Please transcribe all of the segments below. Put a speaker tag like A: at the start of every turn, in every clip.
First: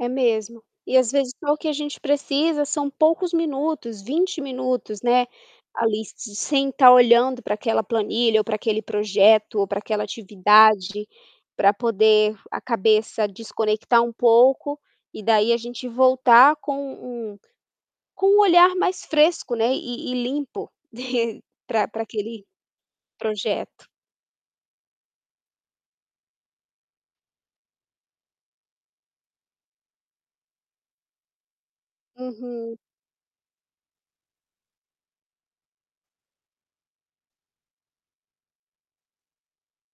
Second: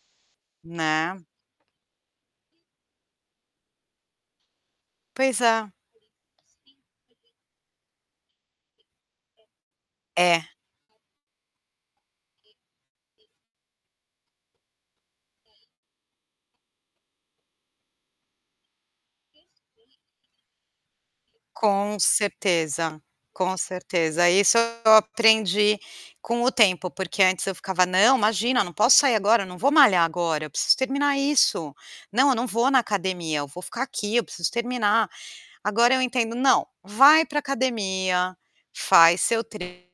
A: É mesmo, e às
B: Né.
A: vezes só o que a gente precisa são poucos minutos, 20 minutos né,
B: Pois é.
A: ali se sem estar olhando para aquela planilha ou para aquele projeto ou para aquela
B: É.
A: atividade, para poder a cabeça desconectar um pouco, e daí a gente voltar com um com um olhar mais fresco, né, e e limpo para
B: Com
A: para aquele
B: certeza, com
A: projeto.
B: certeza. Isso eu aprendi com o tempo porque antes eu ficava: "Não, imagina, não posso sair agora, eu não vou malhar agora, eu preciso terminar isso. Não, eu não vou
A: Uhum.
B: na academia, eu vou ficar aqui, eu preciso terminar". Agora eu entendo, "Não, vai para academia, faz seu treino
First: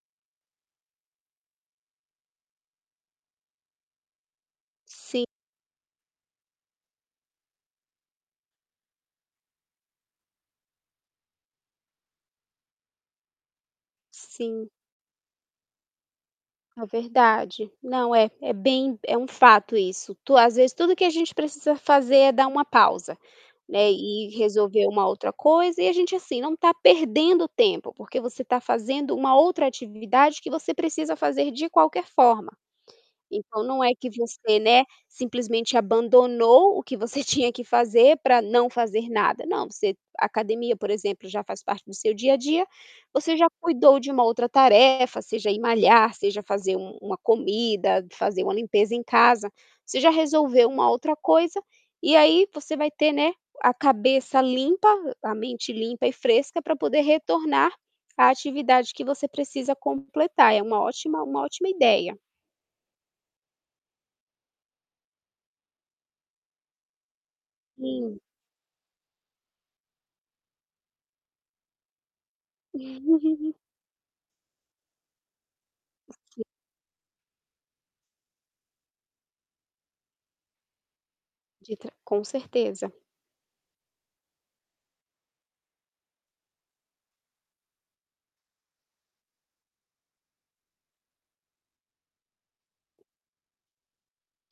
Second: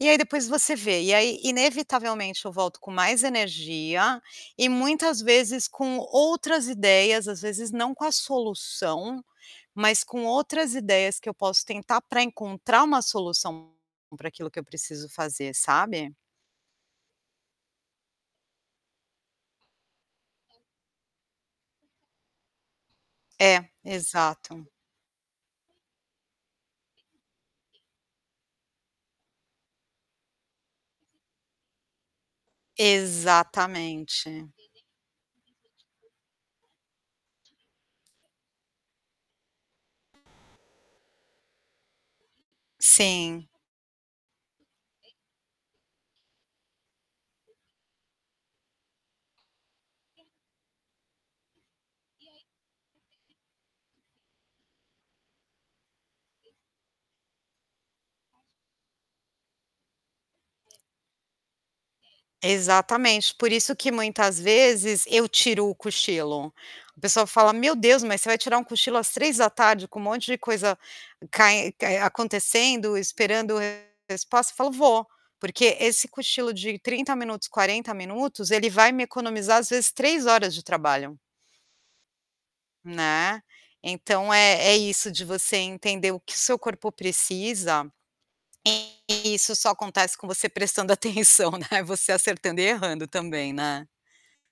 B: e aí depois você vê." e aí inevitavelmente eu volto com mais energia, e muitas
A: Sim.
B: vezes com outras ideias às vezes não com a solução, mas com outras ideias que eu posso tentar para encontrar uma solução para aquilo que eu
A: Sim.
B: preciso fazer, sabe.
A: É verdade, não é é bem é um fato isso, tu às vezes tudo que a gente precisa fazer é dar uma pausa,
B: É,
A: né, e e
B: exato.
A: resolver uma outra coisa e a gente assim não está perdendo tempo porque você está fazendo uma outra atividade que você precisa fazer de qualquer forma. Então não é que
B: Exatamente.
A: você, né, simplesmente abandonou o que você tinha que fazer para não fazer nada, não você a academia por exemplo já faz parte do seu dia a dia, você já
B: Sim.
A: cuidou de uma outra tarefa seja ir malhar, seja fazer um uma comida, fazer uma limpeza em casa, você já resolveu uma outra coisa e aí você vai ter, né, a cabeça limpa, a mente limpa e fresca para poder retornar a atividade que você precisa completar. É uma ótima uma ótima ideia.
B: Exatamente, por isso que muitas vezes eu tiro o cochilo. O pessoal fala: "Meu Deus, mas
A: Sim.
B: você vai tirar um cochilo às 15:00 com um monte de coisa cae acontecendo, esperando resposta?" Eu falo: "Vou!" porque esse
A: [unintelligible]
B: cochilo de 30, minutos 40, minutos ele vai me economizar às vezes 3 horas de trabalho.
A: De tra com certeza.
B: Né, então é é isso de você entender o que seu corpo precisa, e isso só acontece com você prestando atenção, né, você acertando e errando também né.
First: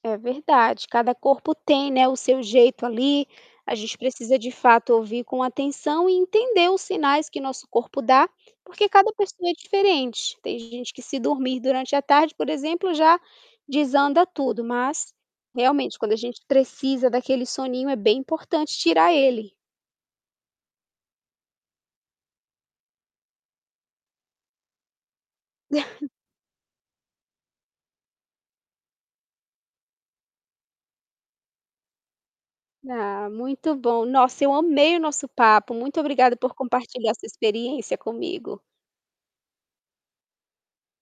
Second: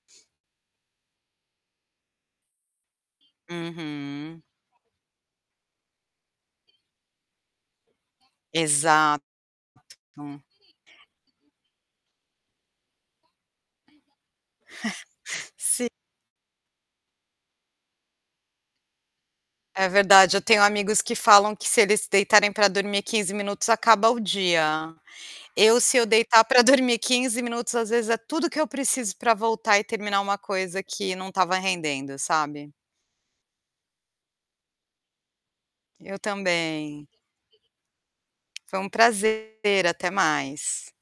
A: É verdade cada corpo tem, né, o seu jeito ali, a gente precisa
B: Uhum.
A: de fato ouvir com atenção e entender os sinais que nosso corpo dá, porque cada
B: Exato.
A: pessoa é diferente, tem gente que se dormir durante a tarde por exemplo já, desanda tudo, mas
B: Sim.
A: realmente quando a gente precisa daquele soninho é bem importante tirar ele.
B: É verdade, eu tenho amigos que falam que se eles deitarem para dormir 15 minutos acaba o dia. Eu se eu deitar para dormir 15 minutos às vezes é tudo que eu preciso para voltar e terminar coisa que não estava rendendo, sabe.
A: Ah, muito bom, nossa eu amei o nosso papo, muito
B: Eu
A: obrigada por
B: também.
A: compartilhar sua experiência comigo.
B: Foi um prazer, até mais.